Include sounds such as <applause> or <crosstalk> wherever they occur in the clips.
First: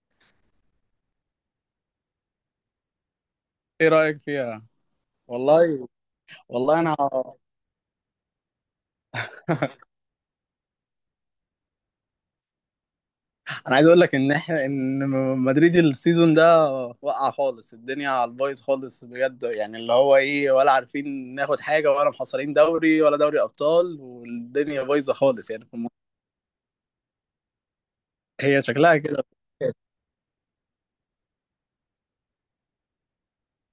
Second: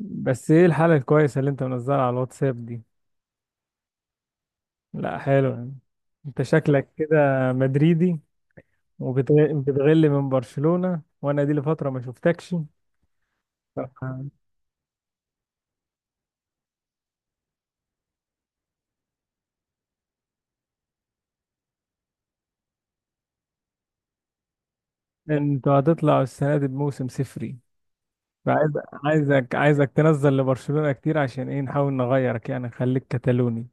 بس ايه الحالة الكويسة اللي انت منزلها على الواتساب دي؟ ايه رايك فيها. لا، حلو يعني. والله. انت والله شكلك انا. كده مدريدي، <laughs> وبتغل من برشلونة، وانا دي لفترة ما شفتكش. انا عايز اقول لك آه. ان احنا مدريد السيزون ده وقع خالص، الدنيا على البايظ خالص بجد. يعني اللي هو ايه، ولا عارفين ناخد حاجه، ولا محصلين دوري ولا دوري ابطال، والدنيا بايظه خالص. يعني انتوا هتطلعوا السنة دي بموسم صفري. هي فعايز شكلها كده. عايزك تنزل لبرشلونة كتير، عشان ايه، نحاول نغيرك يعني، نخليك كتالوني.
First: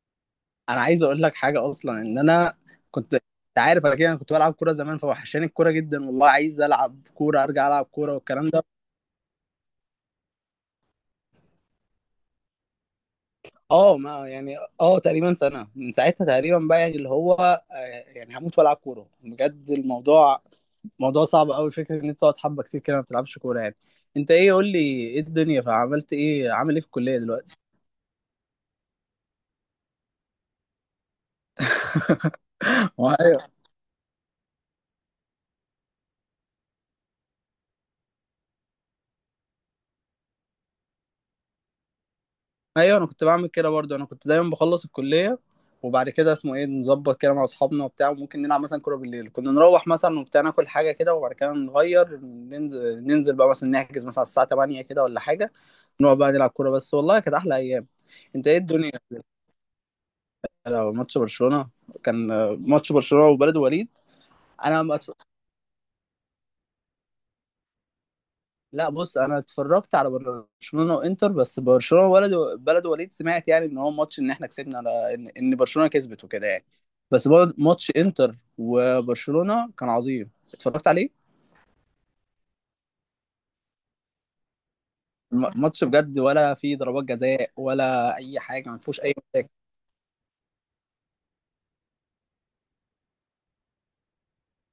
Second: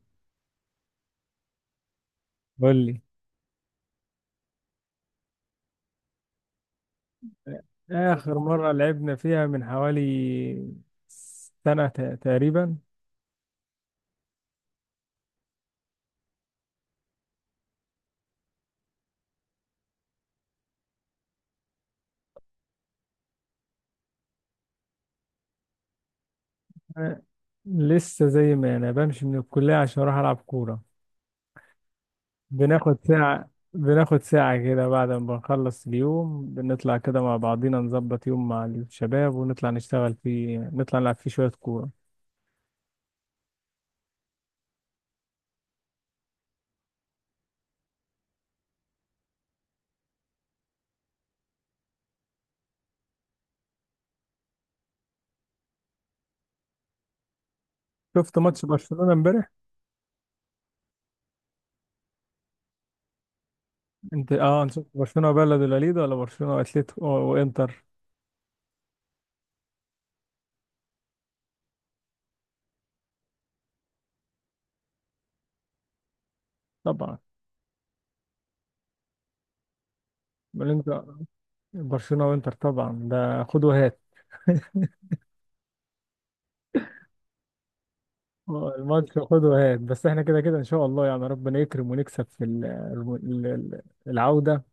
انا عايز اقول لك حاجه، اصلا ان انا قول لي، كنت، انت عارف انا كده، أنا كنت بلعب كوره زمان، فوحشاني الكوره جدا والله، عايز العب كوره، ارجع العب كوره آخر والكلام ده. مرة لعبنا فيها من حوالي سنة تقريبا. اه ما يعني، اه تقريبا سنة، من ساعتها تقريبا بقى. يعني اللي هو آه، يعني هموت والعب كورة بجد. الموضوع موضوع صعب قوي، فكرة ان انت تقعد حبة كتير كده ما بتلعبش كورة يعني. انت ايه قول لي، ايه الدنيا، فعملت ايه، عامل ايه في الكلية آه، دلوقتي؟ لسه زي ما أنا بمشي من الكلية عشان أروح ألعب كورة، بناخد ساعة <laughs> بناخد ساعة كده بعد ما بنخلص اليوم، بنطلع كده مع بعضينا، نظبط يوم مع الشباب ونطلع نشتغل فيه، نطلع نلعب فيه شوية كورة. ايوه، انا كنت بعمل كده برضه، انا كنت دايما بخلص الكليه وبعد كده اسمه ايه نظبط كده مع اصحابنا وبتاع، وممكن نلعب مثلا كوره بالليل. كنا نروح مثلا وبتاع ناكل حاجه كده، وبعد كده نغير، ننزل بقى مثلا نحجز مثلا على الساعه 8 كده، ولا حاجه نقعد بقى نلعب كوره بس. والله كانت احلى ايام. شفت انت ايه ماتش الدنيا؟ برشلونة امبارح؟ لو ماتش برشلونه كان آه، ماتش برشلونه وبلد وليد. انت انا شفت ما أتف- برشلونة وبلد الوليد، ولا برشلونة واتليتيكو وانتر؟ لا بص انا اتفرجت على برشلونه وانتر بس. برشلونه ولد بلد وليد سمعت يعني ان هو ماتش، ان احنا كسبنا، على ان برشلونه كسبت وكده يعني. طبعا. بس برضه ماتش انتر وبرشلونه كان عظيم بل اتفرجت انت عليه. برشلونة وانتر طبعا، ده خد وهات. <laughs> ماتش بجد، ولا فيه ضربات جزاء ولا اي حاجه، ما فيهوش اي الماتش خد مشاكل. وهات، بس احنا كده كده ان شاء الله يعني، ربنا يكرم ونكسب في العودة،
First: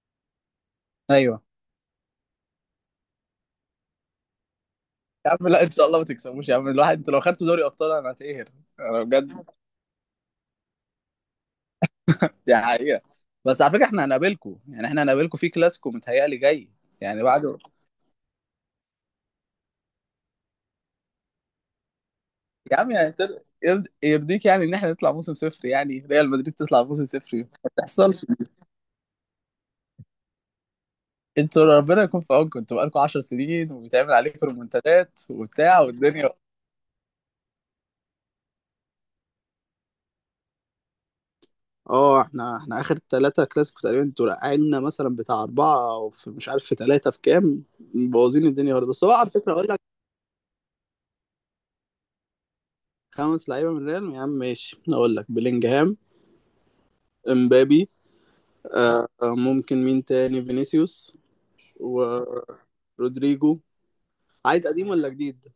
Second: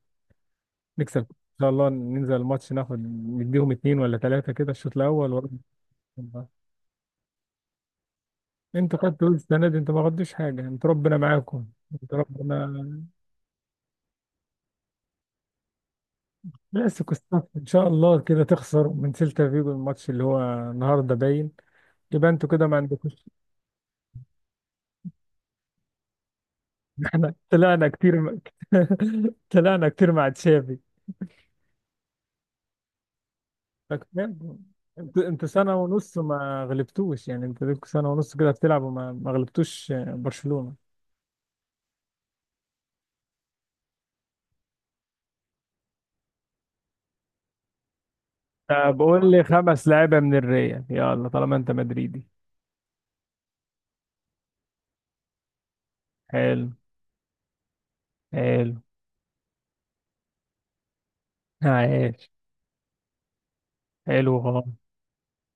نكسب ان ايوه. شاء الله، ننزل الماتش ناخد، نديهم اتنين ولا تلاتة كده الشوط يا الاول، عم وربنا لا ان شاء الله ما يكرم. تكسبوش، يا عم الواحد انتوا لو خدتوا دوري ابطال انا هتقهر. انتوا انا خدتوا بجد السنة دي؟ انتوا ما خدتوش حاجة، انتوا ربنا معاكم، انتوا دي ربنا حقيقه. بس على فكره احنا هنقابلكم، يعني احنا هنقابلكم في كلاسيكو متهيألي جاي كلاسيكو يعني الصف بعد. ان شاء الله، كده تخسر من سيلتا فيجو الماتش اللي هو النهارده باين، يبقى انتوا كده ما يا عم يعني عندكوش. يرضيك يعني ان احنا نطلع موسم صفر، يعني ريال مدريد تطلع موسم <laughs> احنا صفر ما طلعنا كتير <laughs> تحصلش. طلعنا كتير مع تشافي. انتوا ربنا يكون في عونكم، انتوا بقالكم 10 سنين وبيتعمل عليكم فكمان، انت ريمونتادات انت سنة وبتاع ونص والدنيا. ما غلبتوش يعني، انت لكم سنة ونص كده بتلعب، وما ما غلبتوش برشلونة. اه احنا اخر ثلاثة كلاسيكو تقريبا انتوا رقعنا مثلا بتاع اربعة، او في مش عارف، في ثلاثة، في كام. مبوظين الدنيا خالص. طب بس هو قول على لي فكرة اقول لك. خمس لعيبة من الريال، يلا طالما انت مدريدي. خمس لعيبة من ريال، يا عم ماشي اقول لك بلينجهام، حلو. امبابي، حلو. آه آه، ممكن مين تاني، فينيسيوس، عايش. ورودريجو. حلو عايز خالص. قديم ولا جديد؟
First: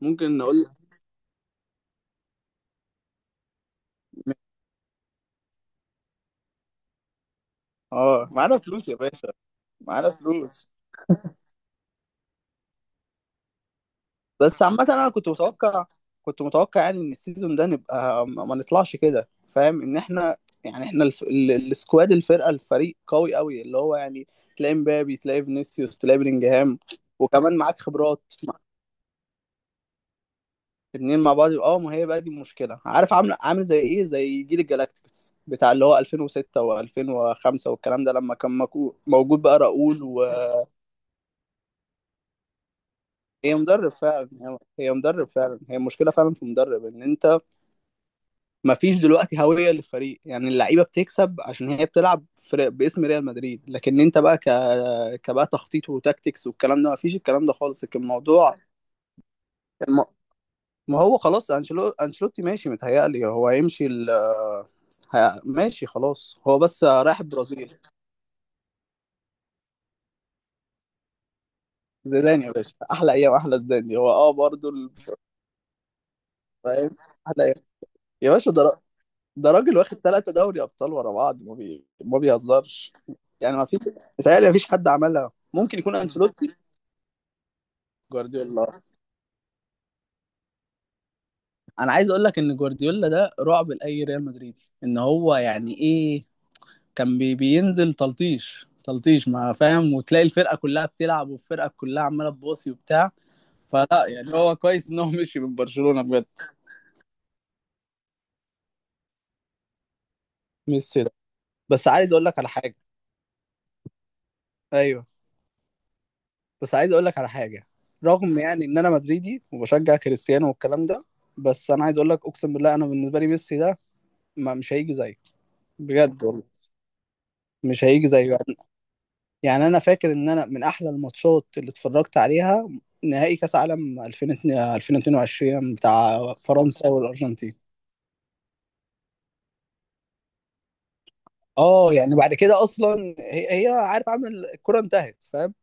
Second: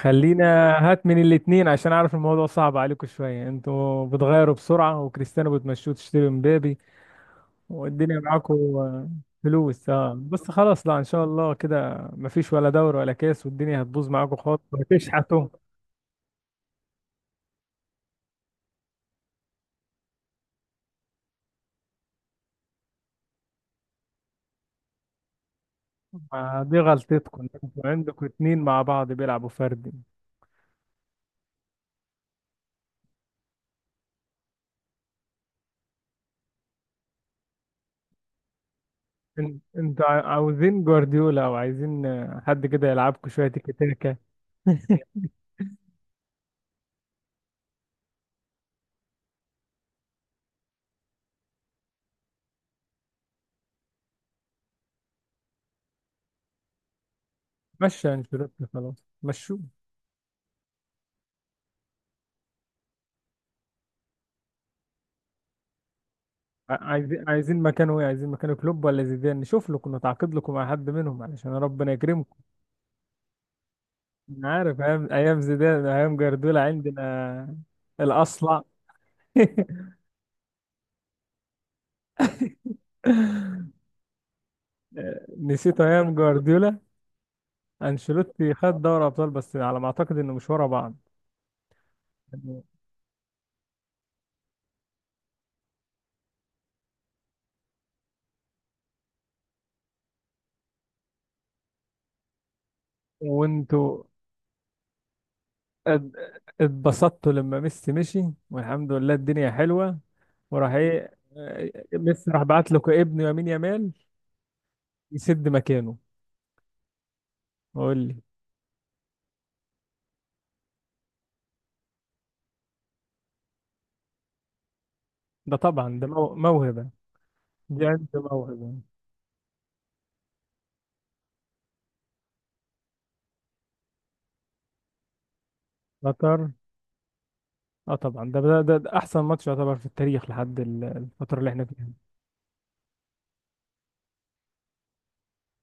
ممكن اقول هات من الاتنين عشان اعرف الموضوع صعب عليكم شوية. انتوا بتغيروا بسرعة، وكريستيانو بتمشوه تشتري مبابي، والدنيا اه معاكم. معانا فلوس يا باشا. فلوس، معانا اه، بس فلوس. خلاص، لا ان شاء الله كده مفيش ولا دوري ولا كاس، والدنيا هتبوظ معاكم خالص بس عامة انا كنت وهتشحتوا. متوقع، كنت متوقع يعني ان السيزون ده نبقى ما نطلعش كده، فاهم ان احنا. يعني احنا السكواد، الفرقة، الفريق قوي قوي اللي هو يعني تلاقي مبابي، تلاقي فينيسيوس، تلاقي ما دي بلينجهام. غلطتكم وكمان انتوا، معاك خبرات عندكم مع- اتنين مع بعض بيلعبوا فردي. اتنين مع بعض. اه ما هي بقى دي المشكلة. عارف عامل عامل زي ايه، زي جيل الجالاكتيكوس بتاع اللي هو 2006 و2005 والكلام ده، لما كان موجود بقى راؤول انتوا و... عاوزين جوارديولا، او عايزين حد كده يلعبكم شويه هي تيكي مدرب تاكا. فعلا، هي مدرب فعلا، هي المشكله فعلا في مدرب. ان انت مفيش دلوقتي هويه للفريق، يعني اللعيبه بتكسب عشان هي بتلعب فرق باسم ريال مدريد، لكن انت بقى كبقى تخطيط وتاكتكس والكلام ده مفيش، الكلام ده خالص، لكن مشى الموضوع انشيلوتي خلاص، مشوه. الم... ما هو خلاص انشيلوتي ماشي، متهيألي هو هيمشي ماشي خلاص، هو بس رايح عايزين البرازيل. مكانه ايه؟ عايزين مكانه كلوب ولا زيدان؟ نشوف لكم، نتعاقد لكم مع حد منهم علشان ربنا يكرمكم. زيدان يا باشا احلى ايام، احلى زيدان دي هو اه انا برضه عارف، ايام ايام زيدان، ايام جوارديولا فاهم. احلى ايام عندنا يا باشا. الاصلع. ده ده راجل واخد <laughs> ثلاثة دوري ابطال ورا بعض ما بيهزرش. يعني ما فيش، متهيألي ما فيش حد عملها، ممكن نسيت يكون ايام انشيلوتي. جوارديولا. انشيلوتي جوارديولا، خد دوري ابطال، بس على ما اعتقد انه مش ورا بعض. انا عايز اقول لك ان جوارديولا ده رعب لاي ريال مدريدي، ان هو يعني ايه، كان بينزل تلطيش تلطيش ما فاهم، وتلاقي الفرقة كلها بتلعب والفرقة كلها عمالة تباصي وبتاع. وانتوا فلا يعني هو كويس ان هو مشي من برشلونة ات- بجد. اتبسطت لما ميسي مشي، والحمد لله الدنيا حلوة. وراح ميسي ده ايه؟ بس عايز اقول ميسي لك راح على بعت حاجة. لكم ابنه يمين يمال ايوه يسد مكانه. بس عايز اقول لك على حاجه. وقول لي، رغم يعني ان انا مدريدي وبشجع كريستيانو والكلام ده، بس انا عايز اقول لك اقسم بالله، انا بالنسبه لي ميسي ده ما مش هيجي زيه ده طبعا ده بجد والله. موهبة، مش دي هيجي عنده زيه يعني. موهبة. يعني انا فاكر ان انا من احلى الماتشات اللي اتفرجت عليها نهائي كاس عالم 2002 2022 بتاع قطر. فرنسا والارجنتين. اه طبعا، ده احسن ماتش يعتبر في التاريخ لحد الفترة اللي احنا فيها. اه يعني بعد كده اصلا هي عارف عامل الكره انتهت فاهم.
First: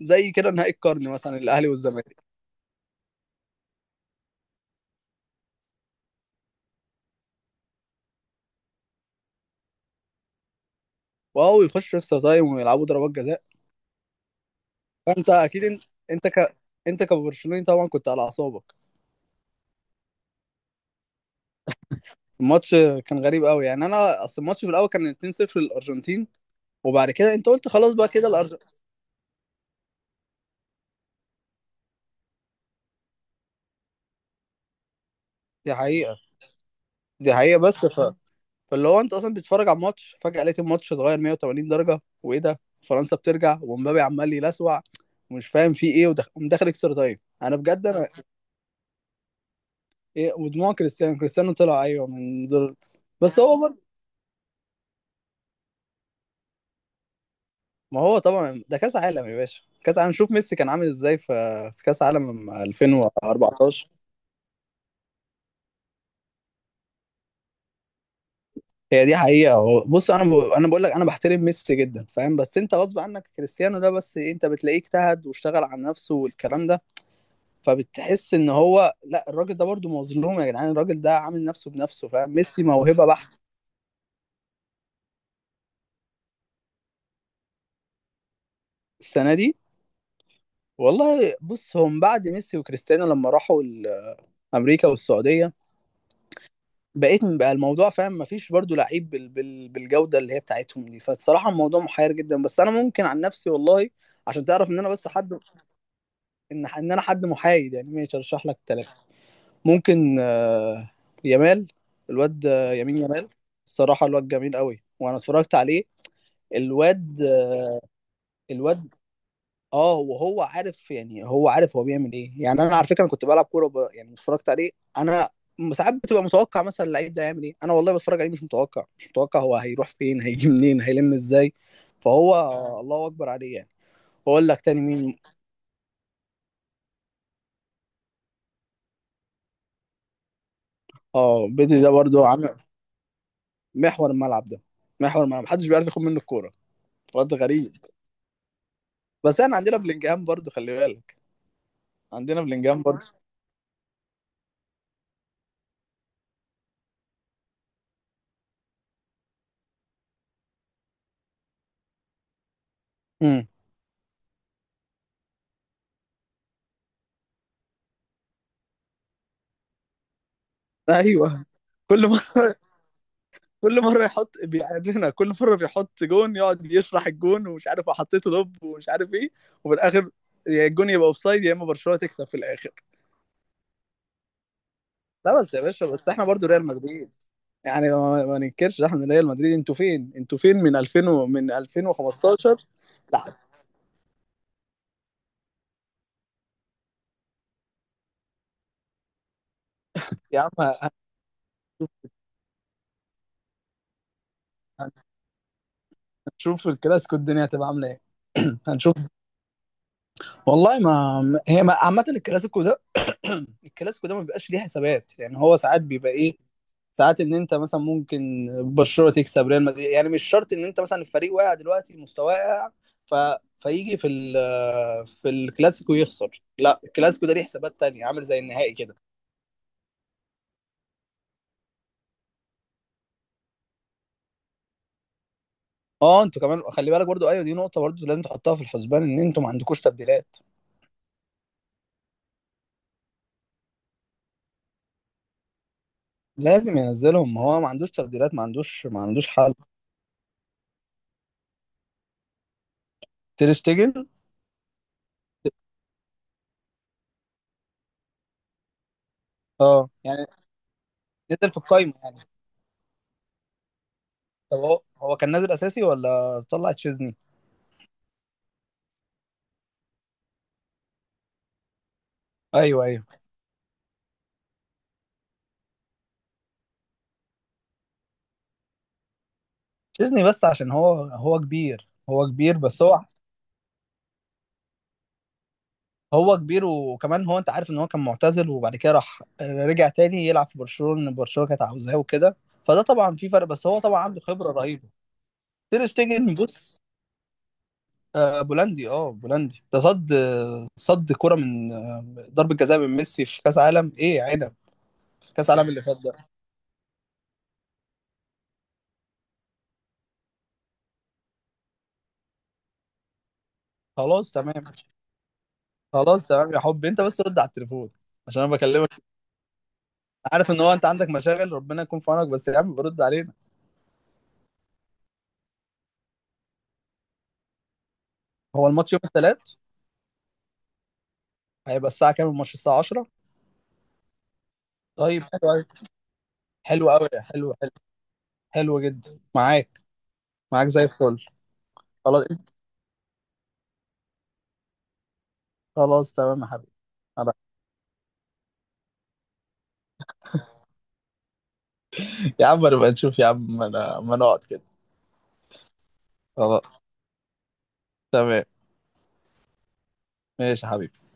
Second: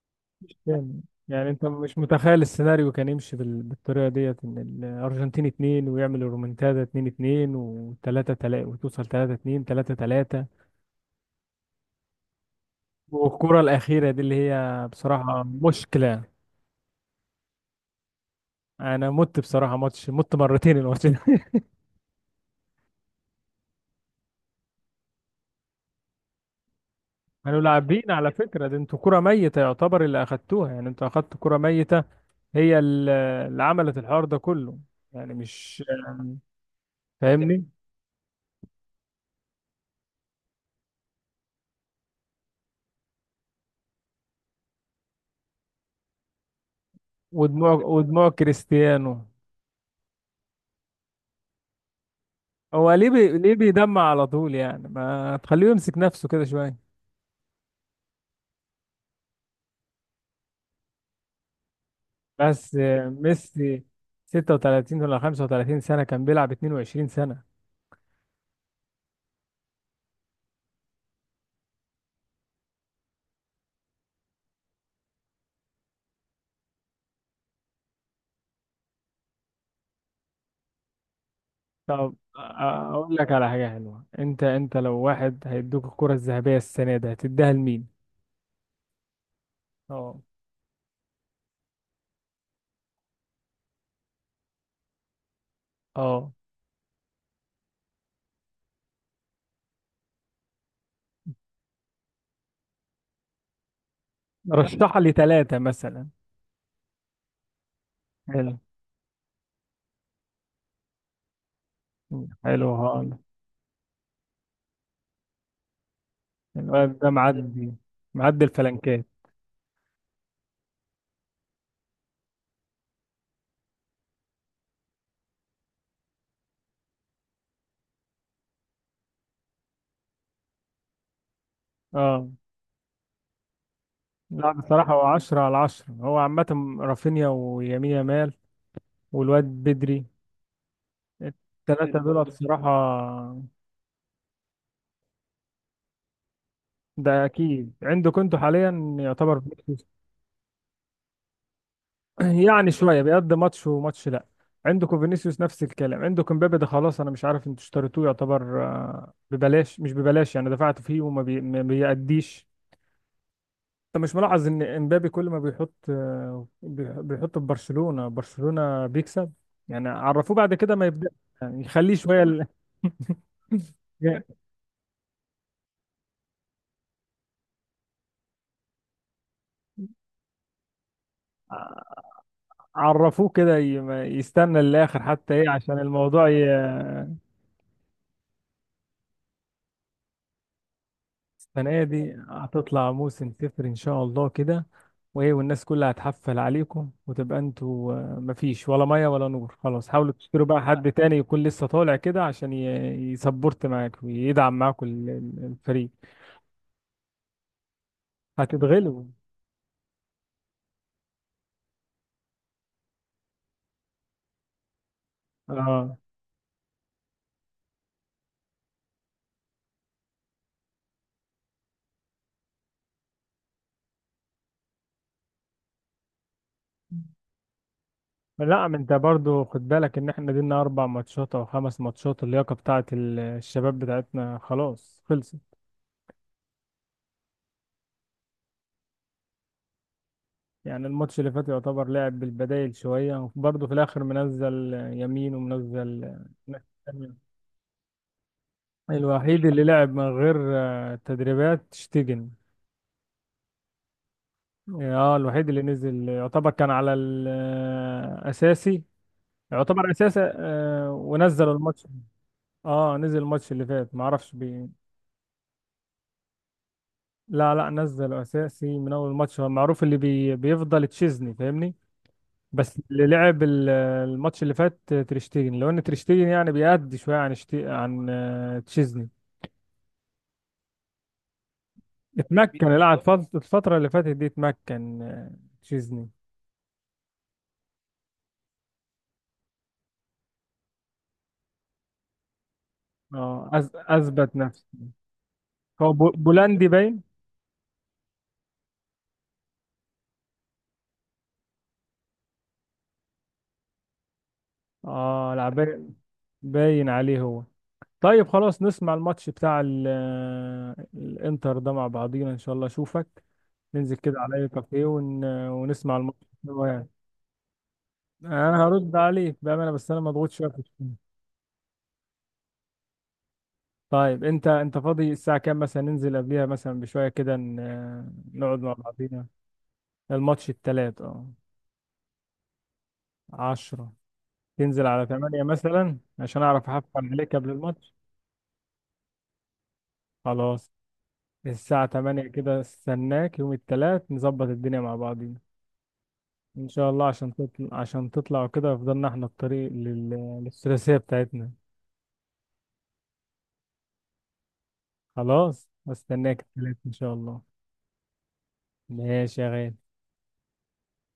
زي كده نهائي يعني القرن مثلا يعني انت الاهلي مش والزمالك. متخيل السيناريو كان يمشي بالطريقة ديت، ان الارجنتين اتنين، ويعمل الرومنتادا اتنين اتنين وتلاتة تلاتة، وتوصل تلاتة اتنين، تلاتة تلاتة. واو، يخش اكسترا تايم ويلعبوا ضربات جزاء. والكرة الأخيرة دي اللي هي فانت بصراحة اكيد انت مشكلة. انت ك... انت كبرشلوني طبعا كنت على اعصابك. أنا مت بصراحة، ماتش مت مرتين الماتش ده. <laughs> الماتش كان غريب قوي يعني، انا اصل الماتش في الاول كان 2-0 للارجنتين، وبعد كده انت كانوا قلت خلاص بقى لاعبين كده على فكرة، الارجنتين. ده انتوا كرة ميتة يعتبر اللي أخدتوها، يعني انتوا أخدتوا كرة ميتة، هي اللي عملت الحوار ده كله، يعني، دي مش حقيقه دي حقيقه فاهمني؟ بس فاللي هو انت اصلا بتتفرج على الماتش، فجاه لقيت الماتش اتغير 180 درجه وايه ده، فرنسا بترجع ومبابي عمال يلسوع ومش فاهم في ايه، ومدخل اكسترا تايم انا ودموع بجد انا. ودموع كريستيانو، إيه ودموع كريستيانو، كريستيانو طلع ايوه من دور هو بس ليه هو. بيدمع على طول؟ يعني ما تخليه يمسك نفسه كده شوية. ما هو طبعا ده كاس عالم يا باشا، كاس عالم. شوف ميسي كان عامل ازاي في في كاس عالم بس ميسي 2014. 36 ولا 35 سنة، كان بيلعب 22 سنة. هي دي حقيقة، هو بص انا انا بقول لك انا بحترم ميسي جدا فاهم، بس انت غصب عنك كريستيانو ده بس إيه، انت بتلاقيه اجتهد واشتغل على نفسه والكلام ده، فبتحس ان هو لا الراجل ده برضه مظلوم يا جدعان، الراجل ده عامل نفسه بنفسه طب فاهم. ميسي موهبة اقول لك بحت. على حاجه حلوه، انت لو واحد هيدوك الكره الذهبيه السنه دي، هتديها لمين؟ السنة دي اه. والله بص، هم بعد ميسي وكريستيانو لما راحوا امريكا والسعودية، اه. بقى الموضوع فاهم، مفيش برضو لعيب بالجودة اللي هي بتاعتهم دي. فالصراحة الموضوع محير جدا. بس انا ممكن عن نفسي والله، عشان تعرف ان انا رشح بس لي حد، ثلاثه مثلا. ان انا حد محايد يعني ماشي ارشح حلو. لك ثلاثة. ممكن آه، يامال، الواد حلو، آه، يمين هقول. يامال. الصراحة الواد جميل قوي وانا اتفرجت عليه. الواد ده الواد آه، معدي معدي الواد الفلنكات. اه. وهو عارف، يعني هو عارف هو بيعمل ايه، يعني انا على فكره انا كنت بلعب كوره يعني اتفرجت عليه. انا ساعات بتبقى متوقع مثلا اللعيب ده هيعمل ايه، انا والله بتفرج عليه مش متوقع مش متوقع هو هيروح فين هيجي منين هيلم ازاي. اه. فهو آه. الله اكبر عليه يعني. واقول لا لك تاني بصراحه، هو مين. 10 على 10 هو عامه، رافينيا ويمين يامال والواد بدري، اه بدري ده الثلاثه دول برضو عامل بصراحه محور الملعب ده. محور الملعب محدش بيعرف ياخد منه الكوره. ده واد غريب. اكيد عندك انتوا حاليا بس يعتبر. انا عندنا بلينجهام برضو خلي بالك، عندنا يعني بلينجهام شويه برضو. بيقضي ماتش وماتش لا. عندكم فينيسيوس نفس الكلام، عندكم مبابي ده خلاص، انا مش عارف انتوا اشتريتوه يعتبر ببلاش مش ببلاش يعني، دفعت فيه ما بيأديش. امم. انت مش ملاحظ ان امبابي كل ما بيحط بيحط في برشلونه، برشلونه بيكسب؟ يعني عرفوه، بعد كده ما يبدأ ايوه. يعني يخليه كل شويه ال- مره كل مره <laughs> يحط بيعرفنا، كل مره بيحط جون يقعد يشرح الجون ومش عارف وحطيته لوب ومش عارف ايه. وفي الاخر يا الجون يبقى اوفسايد يا اما برشلونه تكسب في الاخر. عرفوه كده، ما يستنى للاخر حتى لا ايه بس يا عشان باشا، بس احنا الموضوع. برضو ريال مدريد، يعني ما ننكرش احنا ريال مدريد. انتوا فين انتوا فين من 2000 و... من السنة دي 2015. هتطلع لا موسم صفر إن شاء الله كده، وإيه، والناس كلها هتحفل عليكم، وتبقى أنتوا مفيش ولا مية ولا نور خلاص، حاولوا يا تشتروا عم بقى حد هنشوف. تاني يكون لسه طالع كده عشان يسبورت معاك، ويدعم معاكم الفريق. هنشوف في الكلاسيكو الدنيا هتبقى عامله ايه. هنشوف هتتغلبوا. والله. ما هي عامه الكلاسيكو ده <clears throat> الكلاسيكو ده ما بيبقاش ليه حسابات، يعني هو ساعات اه، بيبقى ايه، ساعات ان انت مثلا ممكن برشلونه تكسب ريال مدريد، يعني مش شرط ان انت مثلا الفريق واقع دلوقتي مستواه واقع ف... فيجي في ال... في الكلاسيكو يخسر. لا الكلاسيكو ده ليه حسابات تانية عامل زي لا، النهائي ما انت كده. برضو خد بالك ان احنا دينا اربع ماتشات او خمس ماتشات، اللياقة بتاعت الشباب بتاعتنا خلاص خلصت. اه انتوا كمان خلي بالك برضو، ايوه دي نقطه برضو لازم تحطها في الحسبان ان انتوا ما عندكوش تبديلات. يعني الماتش اللي فات يعتبر لعب بالبدايل شوية، وبرضه في الآخر منزل يمين ومنزل ناس لازم تانية. ينزلهم، ما هو ما عندوش تبديلات، ما عندوش الوحيد حل. اللي لعب من غير تدريبات شتيجن. تير شتيجن اه، الوحيد اللي نزل يعتبر كان على الأساسي، اه يعتبر أساسي، يعني ونزل نزل في الماتش. القايمه يعني. اه، نزل الماتش اللي فات، معرفش طب بي... هو كان نازل اساسي ولا طلع تشيزني؟ لا، لا، نزل أساسي من أول الماتش، هو معروف اللي بيفضل تشيزني، فاهمني؟ بس ايوه اللي ايوه. لعب الماتش اللي فات تريشتيجن، لو ان تريشتيجن يعني بيأدي شويه عن تشيزني، ديزني، بس عشان هو، كبير اتمكن بس اللاعب هو، الفتره اللي فاتت دي، اتمكن تشيزني. هو كبير وكمان هو. انت عارف ان هو كان معتزل وبعد كده راح رجع تاني يلعب في برشلونة، برشلونة كانت عاوزاه وكده، فده طبعا في فرق اه، بس هو طبعا عنده اثبت خبرة نفسه. رهيبة. تير هو شتيجن بولندي بص، باين. آه بولندي اه بولندي ده صد كرة من آه، ضربة جزاء من ميسي في كأس عالم ايه يا عنب. في اه، كأس لعب، عالم اللي فات ده. باين عليه هو. طيب خلاص، نسمع الماتش بتاع الانتر ده مع بعضينا ان شاء الله، اشوفك ننزل كده خلاص على اي تمام. كافيه ونسمع الماتش خلاص تمام يا سوا يعني. حبي، انت بس رد على التليفون عشان انا انا بكلمك، هرد عليك بامانه، بس انا مضغوط شويه عارف في ان هو انت الشغل. عندك مشاغل، ربنا يكون في عونك بس يا عم برد علينا. طيب انت فاضي الساعة كام مثلا؟ ننزل قبليها مثلا بشوية كده، نقعد هو مع الماتش يوم بعضينا. الثلاث. الماتش التلات، هيبقى الساعة كام الماتش، الساعة 10. 10. تنزل على طيب 8 حلو أوي، مثلا عشان اعرف احفل حلو أوي، عليك قبل حلو حلو الماتش. حلو جدا معاك. معاك خلاص. زي الفل. الساعة خلاص. 8 كده، استناك يوم التلات، نظبط الدنيا مع بعضينا، خلاص تمام يا ان حبيبي. شاء الله عشان خلاص. تطلع عشان تطلع كده فضلنا احنا الطريق للثلاثية بتاعتنا. يا عم نبقى نشوف، يا عم ما انا ما نقعد كده. خلاص، استناك التلات خلاص ان شاء الله. تمام. ماشي يا غالي. ماشي يا حبيبي.